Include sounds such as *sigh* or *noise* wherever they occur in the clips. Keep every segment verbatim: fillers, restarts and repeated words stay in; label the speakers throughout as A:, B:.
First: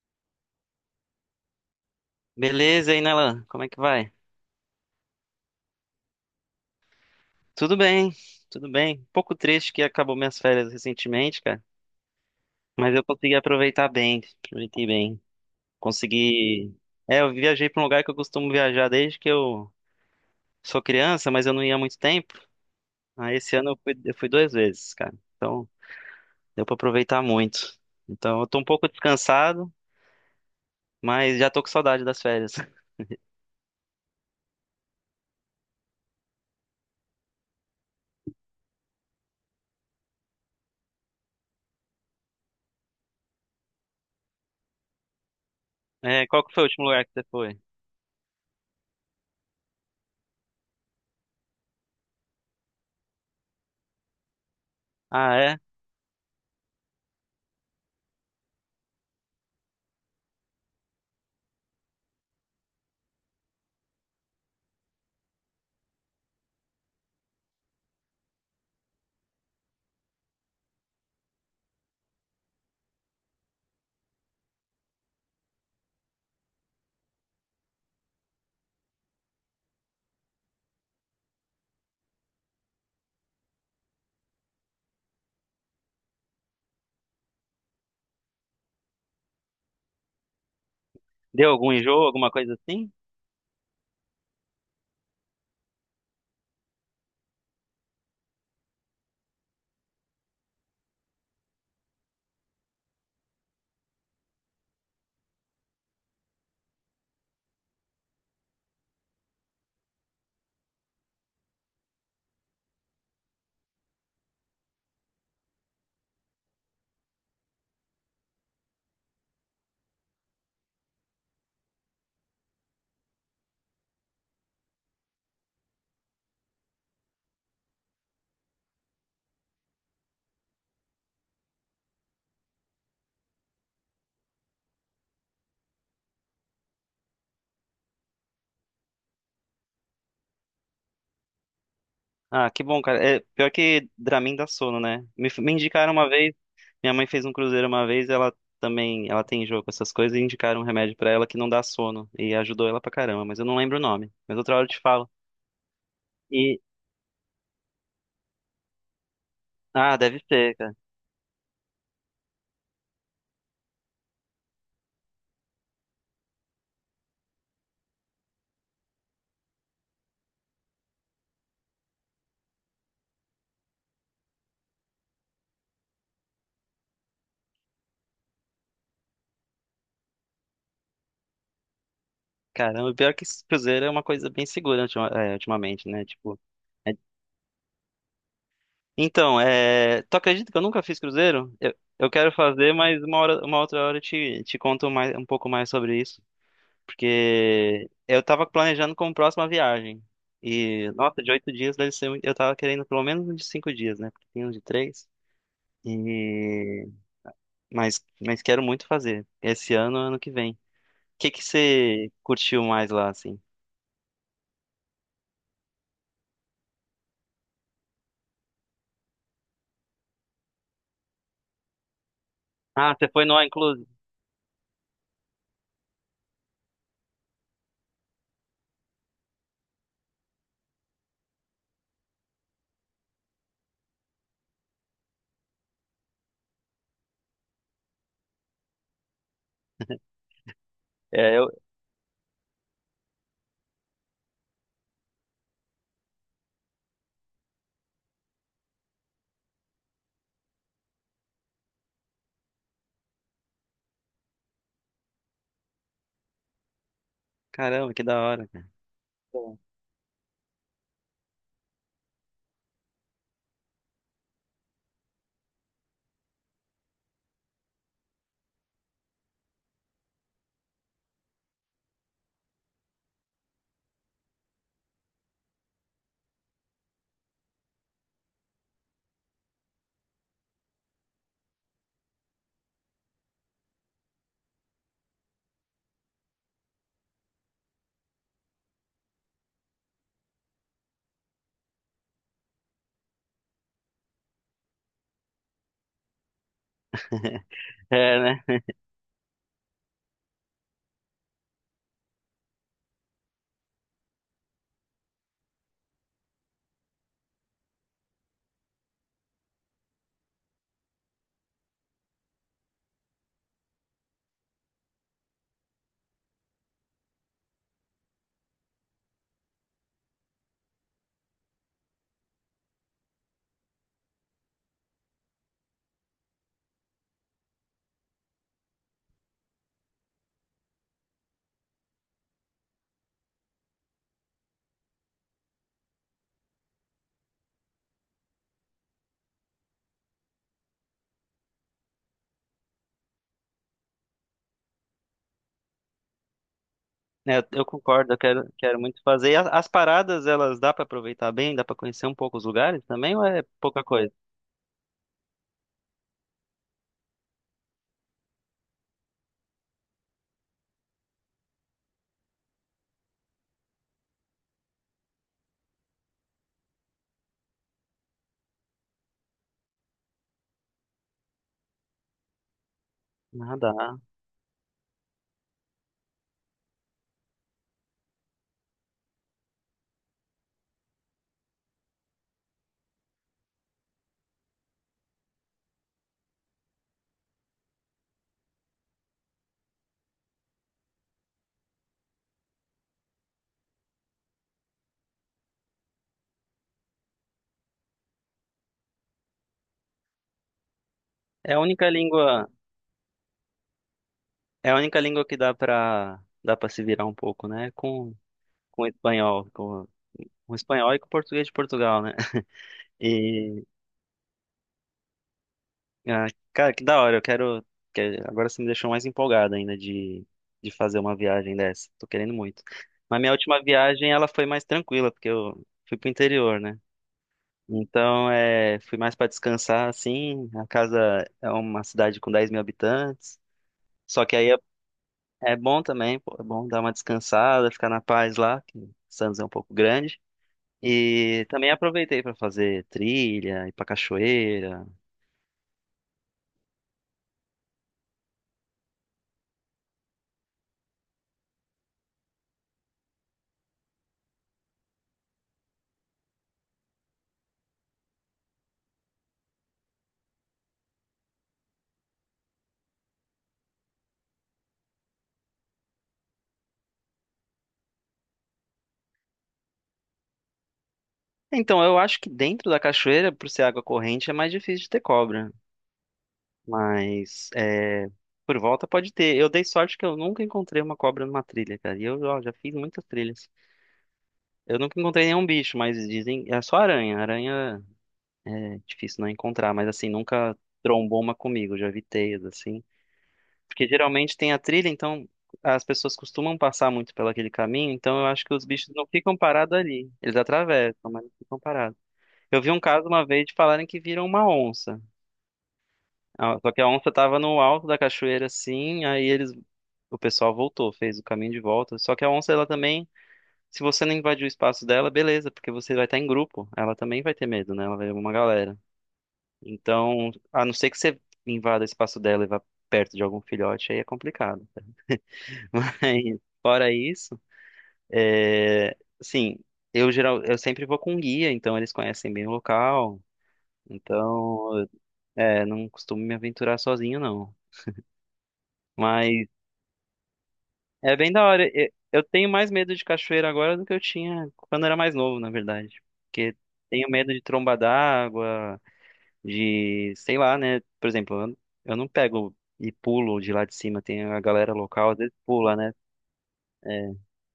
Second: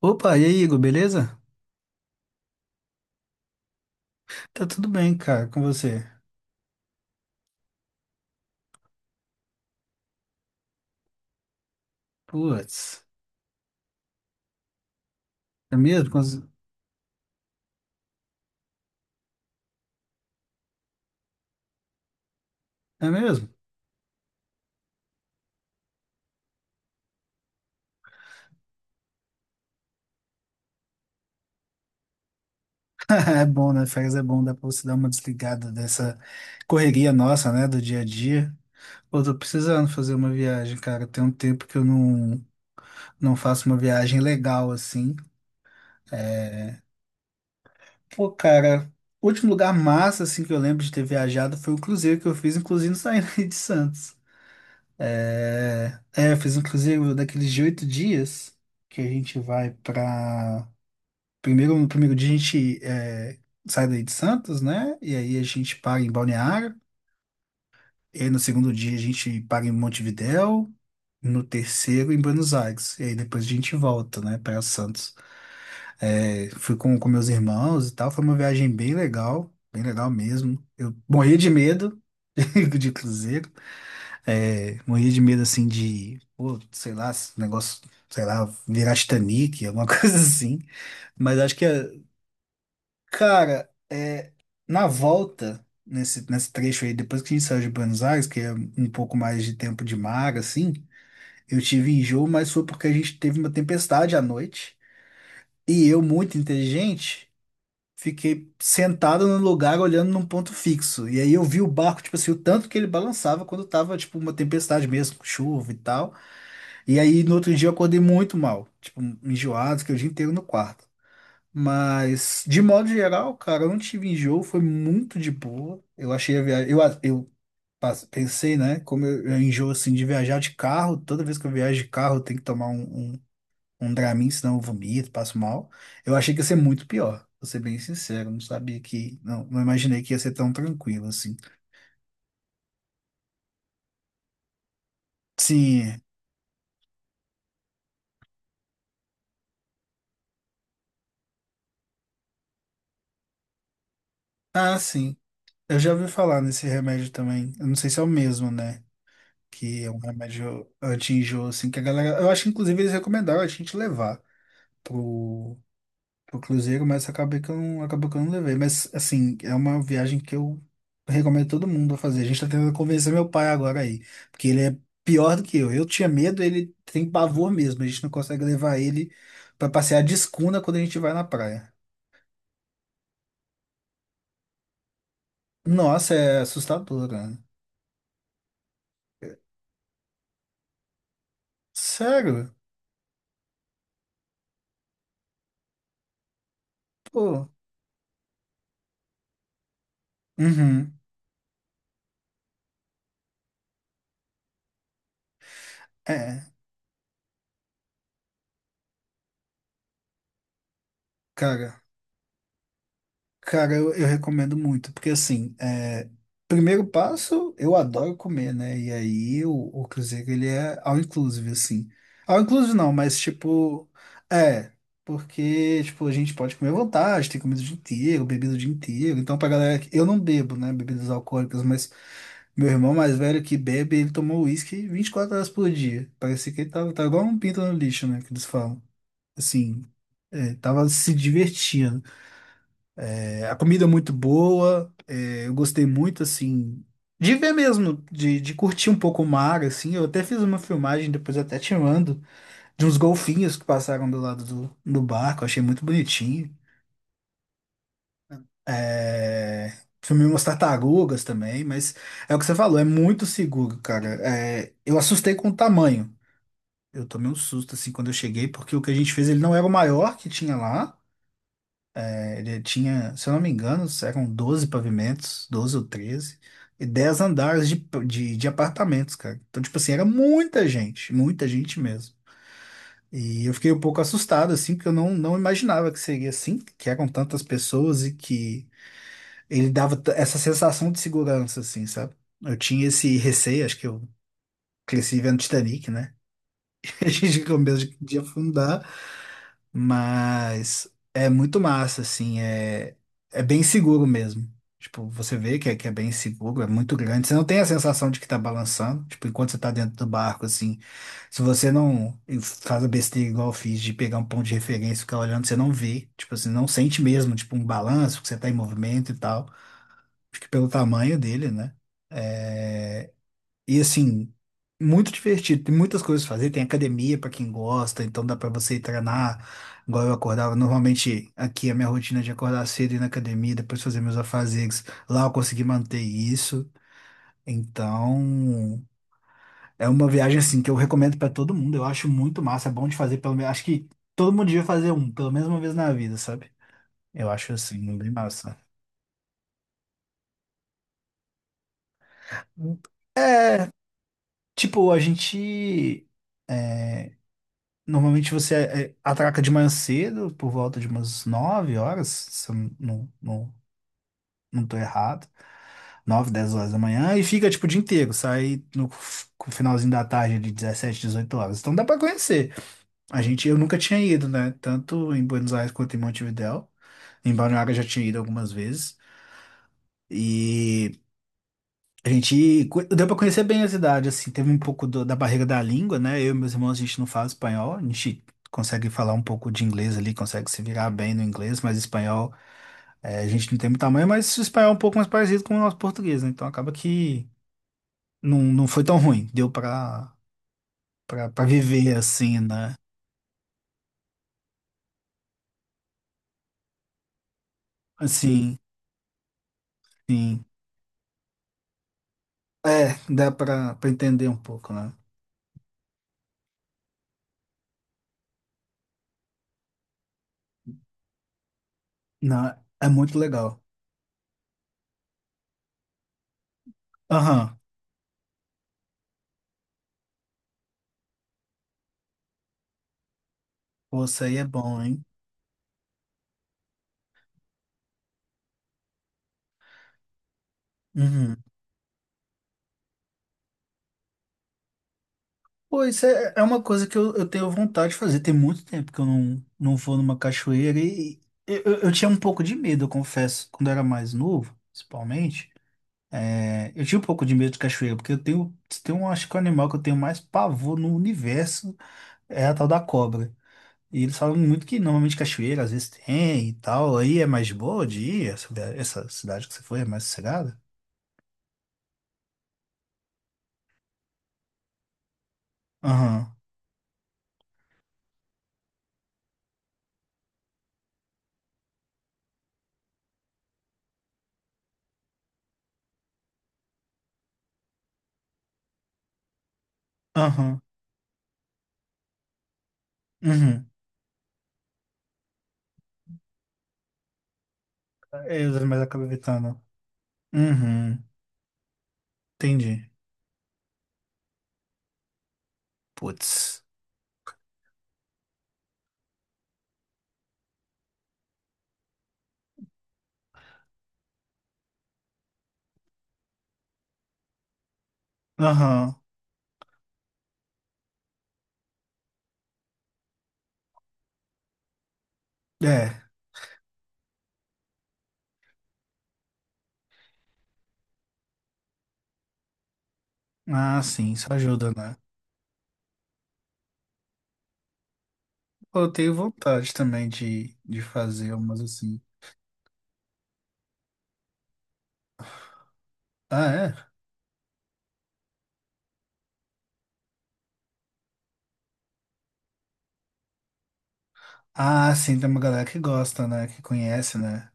A: Opa, e aí, Igor, beleza?
B: Beleza, e aí, Nelan? Como é que vai?
A: Tá tudo bem, cara, com você?
B: Tudo bem, tudo bem. Um pouco triste que acabou minhas férias recentemente, cara, mas
A: Putz,
B: eu consegui aproveitar bem, aproveitei bem.
A: é mesmo? Cons-
B: Consegui. É, eu viajei para um lugar que eu costumo viajar desde que eu sou criança, mas eu não ia há muito tempo.
A: É
B: Aí
A: mesmo?
B: esse ano eu fui, eu fui duas vezes, cara. Então, deu para aproveitar muito. Então, eu tô um pouco descansado, mas já tô com saudade das férias. *laughs*
A: *laughs* É bom, né? Férias é bom, dá pra você dar uma desligada dessa correria nossa, né, do dia a dia. Pô, tô precisando fazer uma viagem, cara. Tem um tempo que eu não, não faço uma viagem legal, assim.
B: É, qual que foi o
A: É.
B: último lugar que você foi?
A: Pô, cara, o último lugar massa, assim, que eu lembro de ter viajado foi o cruzeiro que eu fiz, inclusive saindo *laughs* de Santos.
B: Ah, é?
A: É, é, eu fiz um cruzeiro daqueles de oito dias que a gente vai pra. Primeiro, no primeiro dia a gente é, sai daí de Santos, né? E aí a gente para em Balneário. E aí no segundo dia a gente para em Montevidéu. No terceiro em Buenos Aires. E aí depois a gente volta, né, para Santos. É, fui com, com meus irmãos e tal. Foi uma viagem bem legal, bem legal mesmo. Eu morri de medo *laughs* de cruzeiro. É, morria de medo assim de, pô, sei lá, esse negócio, sei lá, virar Titanic, alguma *laughs* coisa assim. Mas
B: Deu
A: acho que,
B: algum enjoo,
A: é-
B: alguma coisa assim?
A: cara, é, na volta, nesse, nesse trecho aí, depois que a gente saiu de Buenos Aires, que é um pouco mais de tempo de mar, assim, eu tive enjoo, mas foi porque a gente teve uma tempestade à noite. E eu, muito inteligente, fiquei sentado no lugar olhando num ponto fixo. E aí eu vi o barco, tipo assim, o tanto que ele balançava quando tava, tipo, uma tempestade mesmo, com chuva e tal. E aí, no outro dia, eu acordei muito mal, tipo, enjoado, fiquei o dia inteiro no quarto. Mas, de modo geral, cara, eu não tive enjoo, foi muito de boa. Eu achei a viagem. Eu, a- eu pas- pensei, né? Como eu, eu enjoo assim de viajar de carro, toda vez que eu viajo de carro, eu tenho que tomar um, um, um Dramin, senão eu vomito, passo mal. Eu achei que ia ser muito pior, vou ser bem sincero. Não sabia que. Não, não imaginei que ia ser tão tranquilo assim.
B: Ah, que bom, cara. É, pior que Dramin dá sono, né? Me, me indicaram
A: Sim.
B: uma vez, minha mãe fez um cruzeiro uma vez, ela também, ela tem jogo com essas coisas, e indicaram um remédio pra ela que não dá sono, e ajudou ela pra caramba, mas eu não lembro o nome. Mas outra hora eu
A: Ah,
B: te falo.
A: sim. Eu já ouvi falar
B: E,
A: nesse remédio também. Eu não sei se é o mesmo, né? Que é
B: ah,
A: um
B: deve ser,
A: remédio
B: cara.
A: anti-enjoo, assim, que a galera. Eu acho que inclusive eles recomendaram a gente levar pro, pro, Cruzeiro, mas acabei que eu não, acabou que eu não levei. Mas assim, é uma viagem que eu recomendo todo mundo a fazer. A gente tá tentando convencer meu pai agora aí, porque ele é pior do que eu. Eu tinha medo, ele tem pavor mesmo. A gente não consegue levar ele pra passear de escuna quando a gente vai na praia.
B: Caramba, pior que esse cruzeiro é uma coisa bem segura ultima- é, ultimamente, né?
A: Nossa,
B: Tipo,
A: é
B: é-
A: assustador, né?
B: então, é... Tu acredita que eu nunca fiz cruzeiro? Eu, eu quero
A: Sério?
B: fazer, mas uma hora, uma outra hora eu te, te conto mais, um pouco mais sobre isso.
A: Pô.
B: Porque eu tava planejando como próxima viagem. E
A: Uhum.
B: nossa, de oito dias deve ser muito- Eu tava querendo pelo menos um de cinco dias, né? Porque tem um de três.
A: É,
B: E... Mas, mas quero muito fazer. Esse ano, ano que vem. O que que
A: cara.
B: você curtiu mais lá, assim?
A: Cara, eu, eu recomendo muito, porque assim, é, primeiro passo, eu adoro comer, né? E aí o, o, Cruzeiro, ele é all inclusive, assim. All inclusive não,
B: Ah, você
A: mas
B: foi no All Inclusive?
A: tipo, é, porque, tipo, a gente pode comer à vontade, tem comida o dia inteiro, bebida o dia inteiro. Então, pra galera que, eu não bebo, né, bebidas alcoólicas, mas meu irmão mais velho que bebe, ele tomou uísque vinte e quatro horas por dia. Parecia que ele tava, tava, igual um pinto no lixo, né, que eles falam. Assim, é, tava se
B: É, eu...
A: divertindo. É, a comida é muito boa, é, eu gostei muito, assim, de ver mesmo, de, de curtir um pouco o mar, assim. Eu até fiz uma filmagem, depois eu até te mando, de uns golfinhos que passaram do lado do, do barco, achei muito bonitinho.
B: Caramba, que da hora, cara. Bom.
A: É, filmei umas tartarugas também, mas é o que você falou, é muito seguro, cara. É, eu assustei com o tamanho. Eu tomei um susto, assim, quando eu cheguei, porque o que a gente fez, ele não era o maior que tinha lá. Ele tinha, se eu não me engano, eram doze pavimentos, doze ou treze e dez andares de, de, de apartamentos, cara. Então, tipo assim, era muita gente, muita gente mesmo. E eu fiquei um pouco assustado, assim, porque eu não, não imaginava que seria assim, que eram tantas pessoas e que ele dava t- essa sensação de segurança, assim, sabe? Eu tinha esse receio, acho que eu cresci vendo Titanic, né? *laughs* A gente
B: *laughs*
A: com medo de de
B: É, né?
A: afundar. Mas é muito massa, assim, é, é bem seguro mesmo. Tipo, você vê que é, que é bem seguro, é muito grande. Você não tem a sensação de que tá balançando, tipo, enquanto você tá dentro do barco, assim. Se você não faz a besteira igual eu fiz de pegar um ponto de referência e ficar olhando, você não vê. Tipo assim, não sente mesmo, tipo, um balanço, que você tá em movimento e tal. Acho que pelo tamanho dele, né? É, e assim, muito divertido. Tem muitas coisas pra fazer. Tem academia pra quem gosta, então dá pra você ir treinar. Agora eu acordava, normalmente aqui a minha rotina é de acordar cedo e ir na academia, depois fazer meus afazeres. Lá eu consegui manter isso. Então, é uma viagem assim que eu recomendo pra todo mundo. Eu acho muito massa, é bom de fazer pelo menos, acho que todo mundo devia fazer um, pelo menos uma vez na vida, sabe? Eu
B: É, Eu,
A: acho
B: eu
A: assim, bem
B: concordo, eu quero,
A: massa.
B: quero muito fazer. E a- as paradas, elas dá pra aproveitar bem? Dá pra conhecer um pouco os lugares também ou é
A: É,
B: pouca coisa?
A: tipo, a gente normalmente você é, atraca de manhã cedo, por volta de umas nove horas, se eu não, não, não tô errado. Nove, dez horas da manhã, e fica tipo o dia inteiro, sai no f- finalzinho da tarde de dezessete, dezoito horas. Então dá pra conhecer. A gente,
B: Ah,
A: eu
B: dá.
A: nunca tinha ido, né? Tanto em Buenos Aires quanto em Montevidéu. Em Balneário eu já tinha ido algumas vezes. e A gente co- deu pra conhecer bem a cidade, assim, teve um pouco do- da barreira da língua, né? Eu e meus irmãos, a gente não fala espanhol, a gente consegue falar um pouco de inglês ali, consegue se virar bem no inglês, mas espanhol, eh, a gente não tem muito tamanho, mas o espanhol é um pouco mais parecido com o nosso português, né? Então acaba que não, não foi tão ruim, deu pra, pra, pra
B: É a única
A: viver assim,
B: língua.
A: né?
B: É a única língua que dá pra dá para se virar um pouco, né? Com
A: Assim,
B: com o espanhol, com,
A: sim.
B: com o espanhol e com o português de Portugal, né? *laughs*
A: É, dá
B: E
A: pra, pra, entender um pouco, né?
B: ah, cara, que da hora, eu quero, que- agora você me deixou mais empolgado ainda de de fazer uma viagem dessa. Tô querendo
A: Não,
B: muito.
A: é muito
B: Mas minha
A: legal.
B: última viagem ela foi mais tranquila, porque eu fui pro interior, né?
A: Aham.
B: Então, é, fui mais para descansar, assim. A casa é uma cidade com dez mil habitantes.
A: Pô, isso
B: Só que
A: aí é
B: aí
A: bom, hein?
B: É bom também, pô, é bom dar uma descansada, ficar na paz lá, que Santos é um pouco grande.
A: Uhum.
B: E também aproveitei para fazer trilha, ir pra cachoeira.
A: Pô, isso é, é uma coisa que eu, eu tenho vontade de fazer. Tem muito tempo que eu não, não vou numa cachoeira e eu, eu, eu tinha um pouco de medo, eu confesso, quando eu era mais novo, principalmente. É, eu tinha um pouco de medo de cachoeira, porque eu tenho, tem um, acho que o animal que eu tenho mais pavor no universo é a tal da cobra. E eles falam muito que normalmente cachoeira às vezes tem e tal, aí é mais de boa de ir, essa, essa, cidade que você foi é mais sossegada?
B: Então, eu acho que dentro da cachoeira, por ser água corrente, é mais difícil de ter cobra.
A: Aham,
B: Mas é, por volta pode ter. Eu dei sorte que eu nunca encontrei uma cobra numa trilha, cara. E eu ó, já fiz muitas trilhas. Eu nunca encontrei nenhum bicho, mas dizem. É só aranha. Aranha é difícil não encontrar, mas assim, nunca
A: aham,
B: trombou uma comigo. Já vi teias, assim.
A: uhum.
B: Porque geralmente tem a trilha, então as pessoas costumam passar muito pelo aquele caminho, então eu acho
A: É,
B: que os
A: mas
B: bichos
A: acaba
B: não ficam
A: evitando.
B: parados ali. Eles
A: Uhum,
B: atravessam, mas não ficam parados. Eu vi um
A: entendi.
B: caso uma vez de falarem que viram uma onça. Ah,
A: Putz.
B: só que a onça estava no alto da cachoeira assim, aí eles, o pessoal voltou, fez o caminho de volta. Só que a onça, ela também, se você não invadir o espaço dela, beleza, porque você vai estar em grupo. Ela também vai ter medo, né? Ela vai ver uma galera.
A: Aham.
B: Então, a não ser que você invada o espaço dela e vá perto de algum filhote, aí é complicado. *laughs*
A: É.
B: Mas fora isso, é, assim, eu geral, eu sempre vou com guia, então eles conhecem bem o local.
A: Ah, sim, isso ajuda,
B: Então,
A: né?
B: é, não costumo me aventurar sozinho, não.
A: Pô, eu tenho
B: Mas
A: vontade também de, de,
B: é
A: fazer
B: bem da
A: umas
B: hora. E-
A: assim.
B: Eu tenho mais medo de cachoeira agora do que eu tinha quando era mais novo, na verdade.
A: Ah,
B: Porque
A: é?
B: tenho medo de tromba d'água, de, sei lá, né? Por exemplo, eu eu não pego e pulo de lá de cima. Tem a galera
A: Ah,
B: local, às
A: sim, tem
B: vezes
A: uma galera
B: pula,
A: que
B: né?
A: gosta, né? Que conhece, né?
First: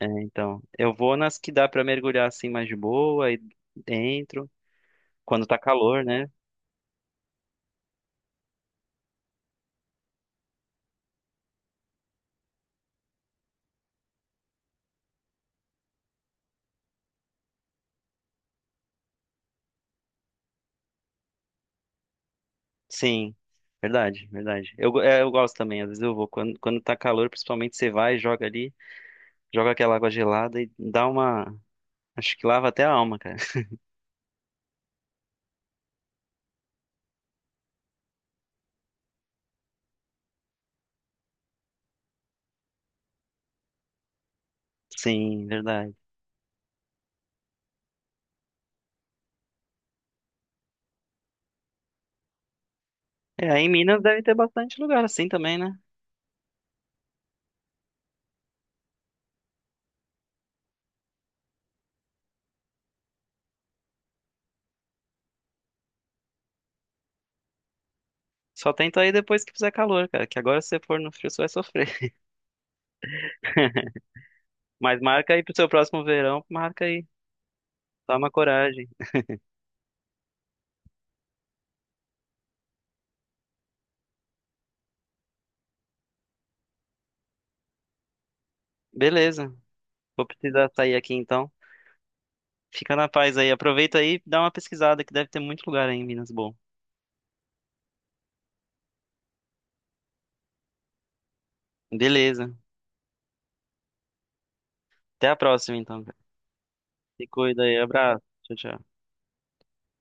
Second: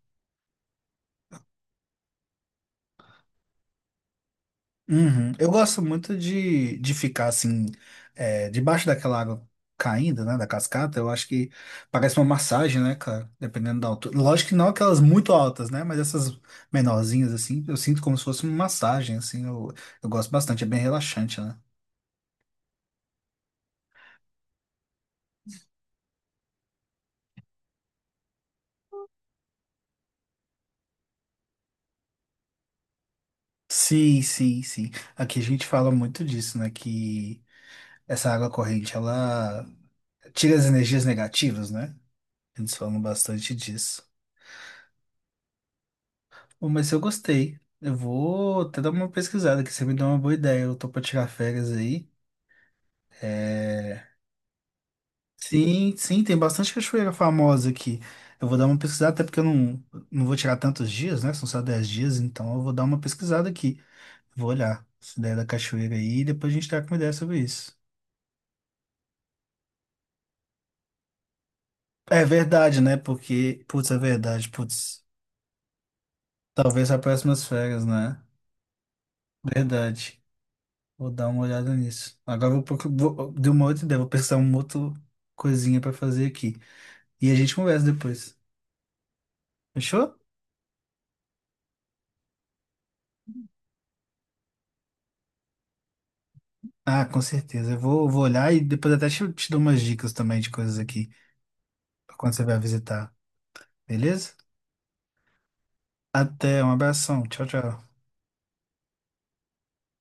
B: É, então, eu vou nas que dá pra mergulhar assim mais de boa, aí entro
A: Uhum.
B: quando
A: Eu
B: tá
A: gosto
B: calor,
A: muito
B: né?
A: de, de ficar assim, é, debaixo daquela água caindo, né? Da cascata. Eu acho que parece uma massagem, né, cara? Dependendo da altura. Lógico que não aquelas muito altas, né? Mas essas menorzinhas, assim, eu sinto como se fosse uma massagem, assim. Eu, eu gosto bastante, é bem relaxante, né?
B: Sim, verdade, verdade. Eu, go- é, eu gosto também, às vezes eu vou. Quando, quando tá calor, principalmente você vai, joga ali, joga aquela água gelada e dá uma. Acho que lava até a alma, cara. *laughs*
A: Sim, sim, sim. Aqui a gente fala muito disso, né? Que essa água corrente, ela tira as energias negativas, né? Eles falam bastante disso.
B: Sim, verdade.
A: Bom, mas eu gostei. Eu vou até dar uma pesquisada aqui, você me deu uma boa ideia. Eu tô pra tirar férias aí.
B: É, aí em Minas
A: É.
B: deve ter bastante lugar assim também, né?
A: Sim, sim, tem bastante cachoeira famosa aqui. Eu vou dar uma pesquisada, até porque eu não, não vou tirar tantos dias, né? São só dez dias, então eu vou dar uma pesquisada aqui. Vou olhar essa ideia da cachoeira aí e depois a gente tá com uma ideia sobre isso.
B: Só tenta aí depois que fizer calor, cara, que agora se você for no frio você vai sofrer.
A: É verdade, né? Porque, putz, é
B: *laughs*
A: verdade,
B: Mas
A: putz.
B: marca aí pro seu próximo verão, marca
A: Talvez para
B: aí.
A: próximas férias, né?
B: Toma coragem.
A: Verdade. Vou dar uma olhada nisso. Agora eu vou, procu- vou deu uma outra ideia, vou pensar uma outra coisinha para fazer aqui. E a gente conversa depois.
B: Beleza,
A: Fechou?
B: vou precisar sair aqui então. Fica na paz aí. Aproveita aí e dá uma pesquisada, que deve ter muito lugar aí em Minas bom.
A: Ah, com certeza. Eu vou, vou olhar e depois até te, te, dou umas dicas também de coisas aqui, pra quando você
B: Beleza.
A: vai visitar. Beleza?
B: Até a próxima, então, cara.
A: Até, um abração.
B: Se
A: Tchau,
B: cuida aí.
A: tchau.
B: Abraço. Tchau, tchau.